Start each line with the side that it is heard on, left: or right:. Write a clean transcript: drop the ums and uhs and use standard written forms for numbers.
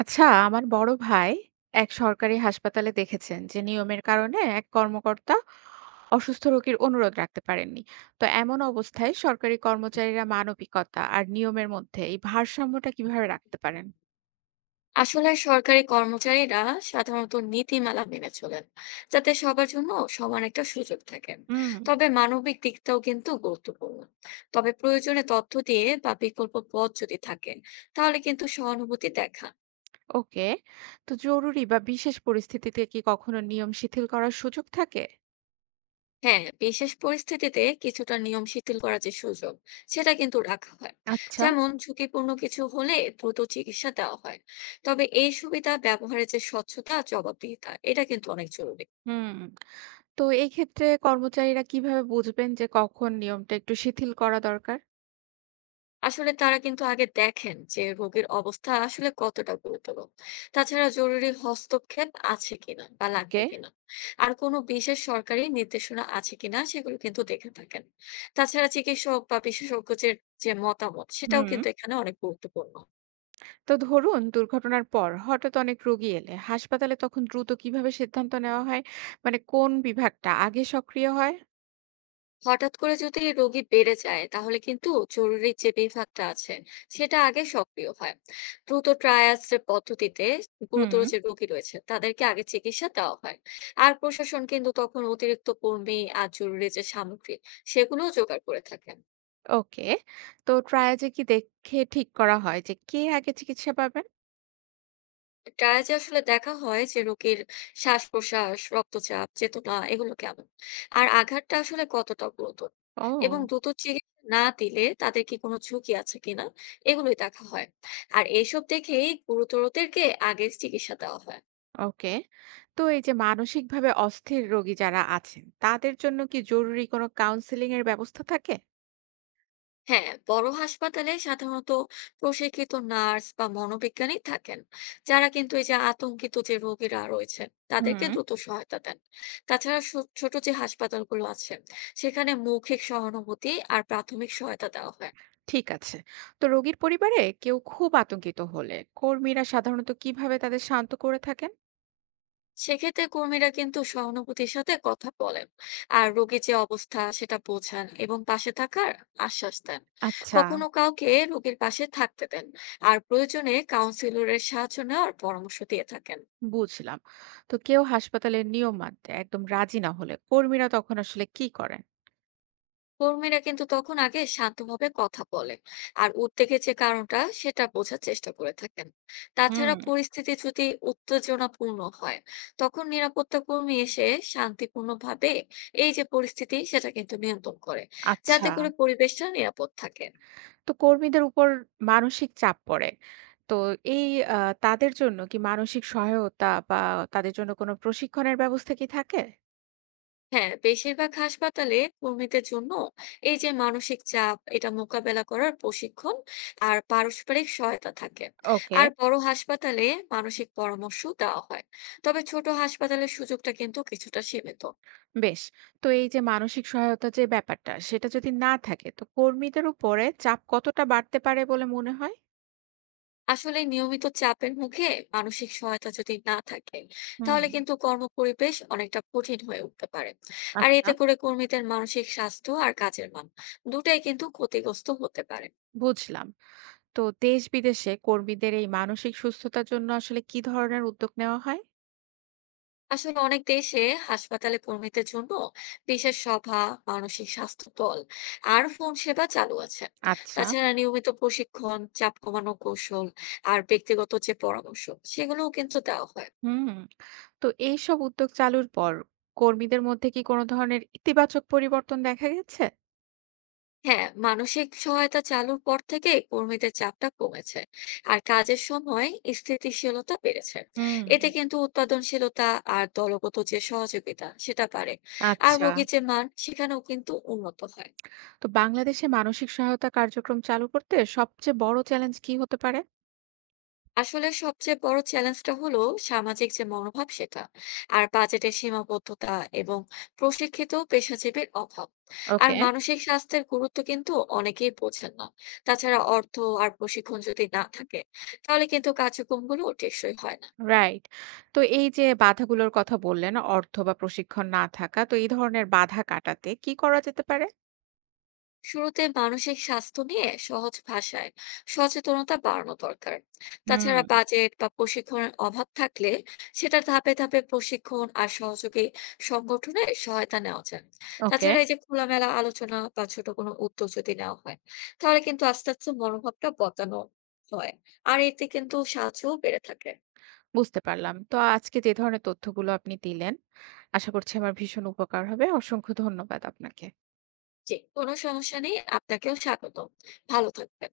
right: আচ্ছা আমার বড় ভাই এক সরকারি হাসপাতালে দেখেছেন যে নিয়মের কারণে এক কর্মকর্তা অসুস্থ রোগীর অনুরোধ রাখতে পারেননি। তো এমন অবস্থায় সরকারি কর্মচারীরা মানবিকতা আর নিয়মের মধ্যে এই ভারসাম্যটা কিভাবে রাখতে পারেন?
left: আসলে সরকারি কর্মচারীরা সাধারণত নীতিমালা মেনে চলেন যাতে সবার জন্য সমান একটা সুযোগ থাকেন।
right: হুম।
left: তবে মানবিক দিকটাও কিন্তু গুরুত্বপূর্ণ। তবে প্রয়োজনে তথ্য দিয়ে বা বিকল্প পথ যদি থাকে তাহলে কিন্তু সহানুভূতি দেখা।
right: ওকে। তো জরুরি বা বিশেষ পরিস্থিতিতে কি কখনো নিয়ম শিথিল করার সুযোগ থাকে?
left: হ্যাঁ, বিশেষ পরিস্থিতিতে কিছুটা নিয়ম শিথিল করার যে সুযোগ সেটা কিন্তু রাখা হয়।
right: আচ্ছা।
left: যেমন ঝুঁকিপূর্ণ কিছু হলে দ্রুত চিকিৎসা দেওয়া হয়। তবে এই সুবিধা ব্যবহারের যে স্বচ্ছতা, জবাবদিহিতা, এটা কিন্তু অনেক জরুরি।
right: হুম। তো এই ক্ষেত্রে কর্মচারীরা কিভাবে বুঝবেন যে কখন নিয়মটা একটু শিথিল করা দরকার?
left: আসলে তারা কিন্তু আগে দেখেন যে রোগীর অবস্থা আসলে কতটা গুরুতর। তাছাড়া জরুরি হস্তক্ষেপ আছে কিনা বা
right: ওকে।
left: লাগবে কিনা, আর কোনো বিশেষ সরকারি নির্দেশনা আছে কিনা সেগুলো কিন্তু দেখে থাকেন। তাছাড়া চিকিৎসক বা বিশেষজ্ঞদের যে মতামত সেটাও
right: হুম।
left: কিন্তু এখানে অনেক গুরুত্বপূর্ণ।
right: তো ধরুন দুর্ঘটনার পর হঠাৎ অনেক রোগী এলে হাসপাতালে তখন দ্রুত কিভাবে সিদ্ধান্ত নেওয়া হয়? মানে কোন বিভাগটা আগে সক্রিয় হয়?
left: হঠাৎ করে যদি রোগী বেড়ে যায় তাহলে কিন্তু জরুরি যে বিভাগটা আছে সেটা আগে সক্রিয় হয়। দ্রুত ট্রায়াজ পদ্ধতিতে গুরুতর
right: হুম।
left: যে রোগী রয়েছে তাদেরকে আগে চিকিৎসা দেওয়া হয়। আর প্রশাসন কিন্তু তখন অতিরিক্ত কর্মী আর জরুরি যে সামগ্রী সেগুলো জোগাড় করে থাকেন।
right: ওকে। তো ট্রায়াজে কি দেখে ঠিক করা হয় যে কে আগে চিকিৎসা পাবেন?
left: ট্রায়ালে আসলে দেখা হয় যে রোগীর শ্বাস-প্রশ্বাস, রক্তচাপ, চেতনা এগুলো কেমন, আর আঘাতটা আসলে কতটা গুরুতর, এবং
right: ও।
left: দ্রুত চিকিৎসা না দিলে তাদের কি কোনো ঝুঁকি আছে কিনা, এগুলোই দেখা হয়। আর এসব দেখেই গুরুতরদেরকে আগে চিকিৎসা দেওয়া হয়।
right: ওকে। তো এই যে মানসিকভাবে অস্থির রোগী যারা আছেন তাদের জন্য কি জরুরি কোনো কাউন্সিলিং এর ব্যবস্থা থাকে?
left: হ্যাঁ, বড় হাসপাতালে সাধারণত প্রশিক্ষিত নার্স বা মনোবিজ্ঞানী থাকেন, যারা কিন্তু এই যে আতঙ্কিত যে রোগীরা রয়েছেন
right: হুম।
left: তাদেরকে দ্রুত সহায়তা দেন। তাছাড়া ছোট যে হাসপাতালগুলো আছে সেখানে মৌখিক সহানুভূতি আর প্রাথমিক সহায়তা দেওয়া হয়।
right: ঠিক আছে। তো রোগীর পরিবারে কেউ খুব আতঙ্কিত হলে কর্মীরা সাধারণত কিভাবে তাদের শান্ত করে থাকেন?
left: সেক্ষেত্রে কর্মীরা কিন্তু সহানুভূতির সাথে কথা বলেন আর রোগীর যে অবস্থা সেটা বোঝান এবং পাশে থাকার আশ্বাস দেন।
right: আচ্ছা।
left: কখনো কাউকে রোগীর পাশে থাকতে দেন, আর প্রয়োজনে কাউন্সিলরের সাহায্য নেওয়ার পরামর্শ দিয়ে থাকেন।
right: বুঝলাম। তো কেউ হাসপাতালের নিয়ম মানতে একদম রাজি না হলে কর্মীরা তখন আসলে কি করেন?
left: কর্মীরা কিন্তু তখন আগে শান্তভাবে কথা বলে আর উদ্বেগের যে কারণটা সেটা বোঝার চেষ্টা করে থাকেন।
right: হুম।
left: তাছাড়া পরিস্থিতি যদি উত্তেজনাপূর্ণ হয় তখন নিরাপত্তা কর্মী এসে শান্তিপূর্ণভাবে এই যে পরিস্থিতি সেটা কিন্তু নিয়ন্ত্রণ করে,
right: আচ্ছা।
left: যাতে করে পরিবেশটা নিরাপদ থাকে।
right: তো কর্মীদের উপর মানসিক চাপ পড়ে। তো এই তাদের জন্য কি মানসিক সহায়তা বা তাদের জন্য কোনো প্রশিক্ষণের ব্যবস্থা কি থাকে?
left: হ্যাঁ, বেশিরভাগ হাসপাতালে কর্মীদের জন্য এই যে মানসিক চাপ এটা মোকাবেলা করার প্রশিক্ষণ আর পারস্পরিক সহায়তা থাকে।
right: ওকে।
left: আর বড় হাসপাতালে মানসিক পরামর্শ দেওয়া হয়। তবে ছোট হাসপাতালের সুযোগটা কিন্তু কিছুটা সীমিত।
right: বেশ। তো এই যে মানসিক সহায়তা যে ব্যাপারটা সেটা যদি না থাকে তো কর্মীদের উপরে চাপ কতটা বাড়তে পারে বলে মনে হয়?
left: আসলে নিয়মিত চাপের মুখে মানসিক সহায়তা যদি না থাকে
right: হুম।
left: তাহলে কিন্তু কর্মপরিবেশ অনেকটা কঠিন হয়ে উঠতে পারে। আর
right: আচ্ছা।
left: এতে করে কর্মীদের মানসিক স্বাস্থ্য আর কাজের মান দুটাই কিন্তু ক্ষতিগ্রস্ত হতে পারে।
right: বুঝলাম। তো দেশ বিদেশে কর্মীদের এই মানসিক সুস্থতার জন্য আসলে কি ধরনের উদ্যোগ নেওয়া হয়?
left: আসলে অনেক দেশে হাসপাতালে কর্মীদের জন্য বিশেষ সভা, মানসিক স্বাস্থ্য দল আর ফোন সেবা চালু আছে।
right: আচ্ছা।
left: তাছাড়া নিয়মিত প্রশিক্ষণ, চাপ কমানোর কৌশল আর ব্যক্তিগত যে পরামর্শ সেগুলোও কিন্তু দেওয়া হয়।
right: হুম। তো এইসব উদ্যোগ চালুর পর কর্মীদের মধ্যে কি কোনো ধরনের ইতিবাচক পরিবর্তন দেখা গেছে?
left: হ্যাঁ, মানসিক সহায়তা চালুর পর থেকে কর্মীদের চাপটা কমেছে, আর কাজের সময় স্থিতিশীলতা বেড়েছে।
right: হুম।
left: এতে কিন্তু উৎপাদনশীলতা আর দলগত যে সহযোগিতা সেটা বাড়ে। আর
right: আচ্ছা।
left: রোগীর যে মান সেখানেও কিন্তু উন্নত হয়।
right: তো বাংলাদেশে মানসিক সহায়তা কার্যক্রম চালু করতে সবচেয়ে বড় চ্যালেঞ্জ কি হতে পারে?
left: আসলে সবচেয়ে বড় চ্যালেঞ্জটা হলো সামাজিক যে মনোভাব সেটা, আর বাজেটের সীমাবদ্ধতা, এবং প্রশিক্ষিত পেশাজীবীর অভাব। আর
right: ওকে।
left: মানসিক স্বাস্থ্যের গুরুত্ব কিন্তু অনেকেই বোঝেন না। তাছাড়া অর্থ আর প্রশিক্ষণ যদি না থাকে তাহলে কিন্তু কার্যক্রমগুলো টেকসই হয় না।
right: রাইট। তো এই যে বাধাগুলোর কথা বললেন অর্থ বা প্রশিক্ষণ না থাকা, তো এই ধরনের বাধা কাটাতে কি করা যেতে পারে?
left: শুরুতে মানসিক স্বাস্থ্য নিয়ে সহজ ভাষায় সচেতনতা বাড়ানো দরকার।
right: হুম।
left: তাছাড়া বাজেট বা প্রশিক্ষণের অভাব থাকলে সেটা ধাপে ধাপে প্রশিক্ষণ আর সহযোগী সংগঠনে সহায়তা নেওয়া যায়।
right: ওকে।
left: তাছাড়া এই যে খোলামেলা আলোচনা বা ছোট কোনো উদ্যোগ যদি নেওয়া হয় তাহলে কিন্তু আস্তে আস্তে মনোভাবটা বদলানো হয়। আর এতে কিন্তু সাহায্যও বেড়ে থাকে।
right: বুঝতে পারলাম। তো আজকে যে ধরনের তথ্যগুলো আপনি দিলেন, আশা করছি আমার ভীষণ উপকার হবে। অসংখ্য ধন্যবাদ আপনাকে।
left: জি, কোনো সমস্যা নেই, আপনাকেও স্বাগত। ভালো থাকবেন।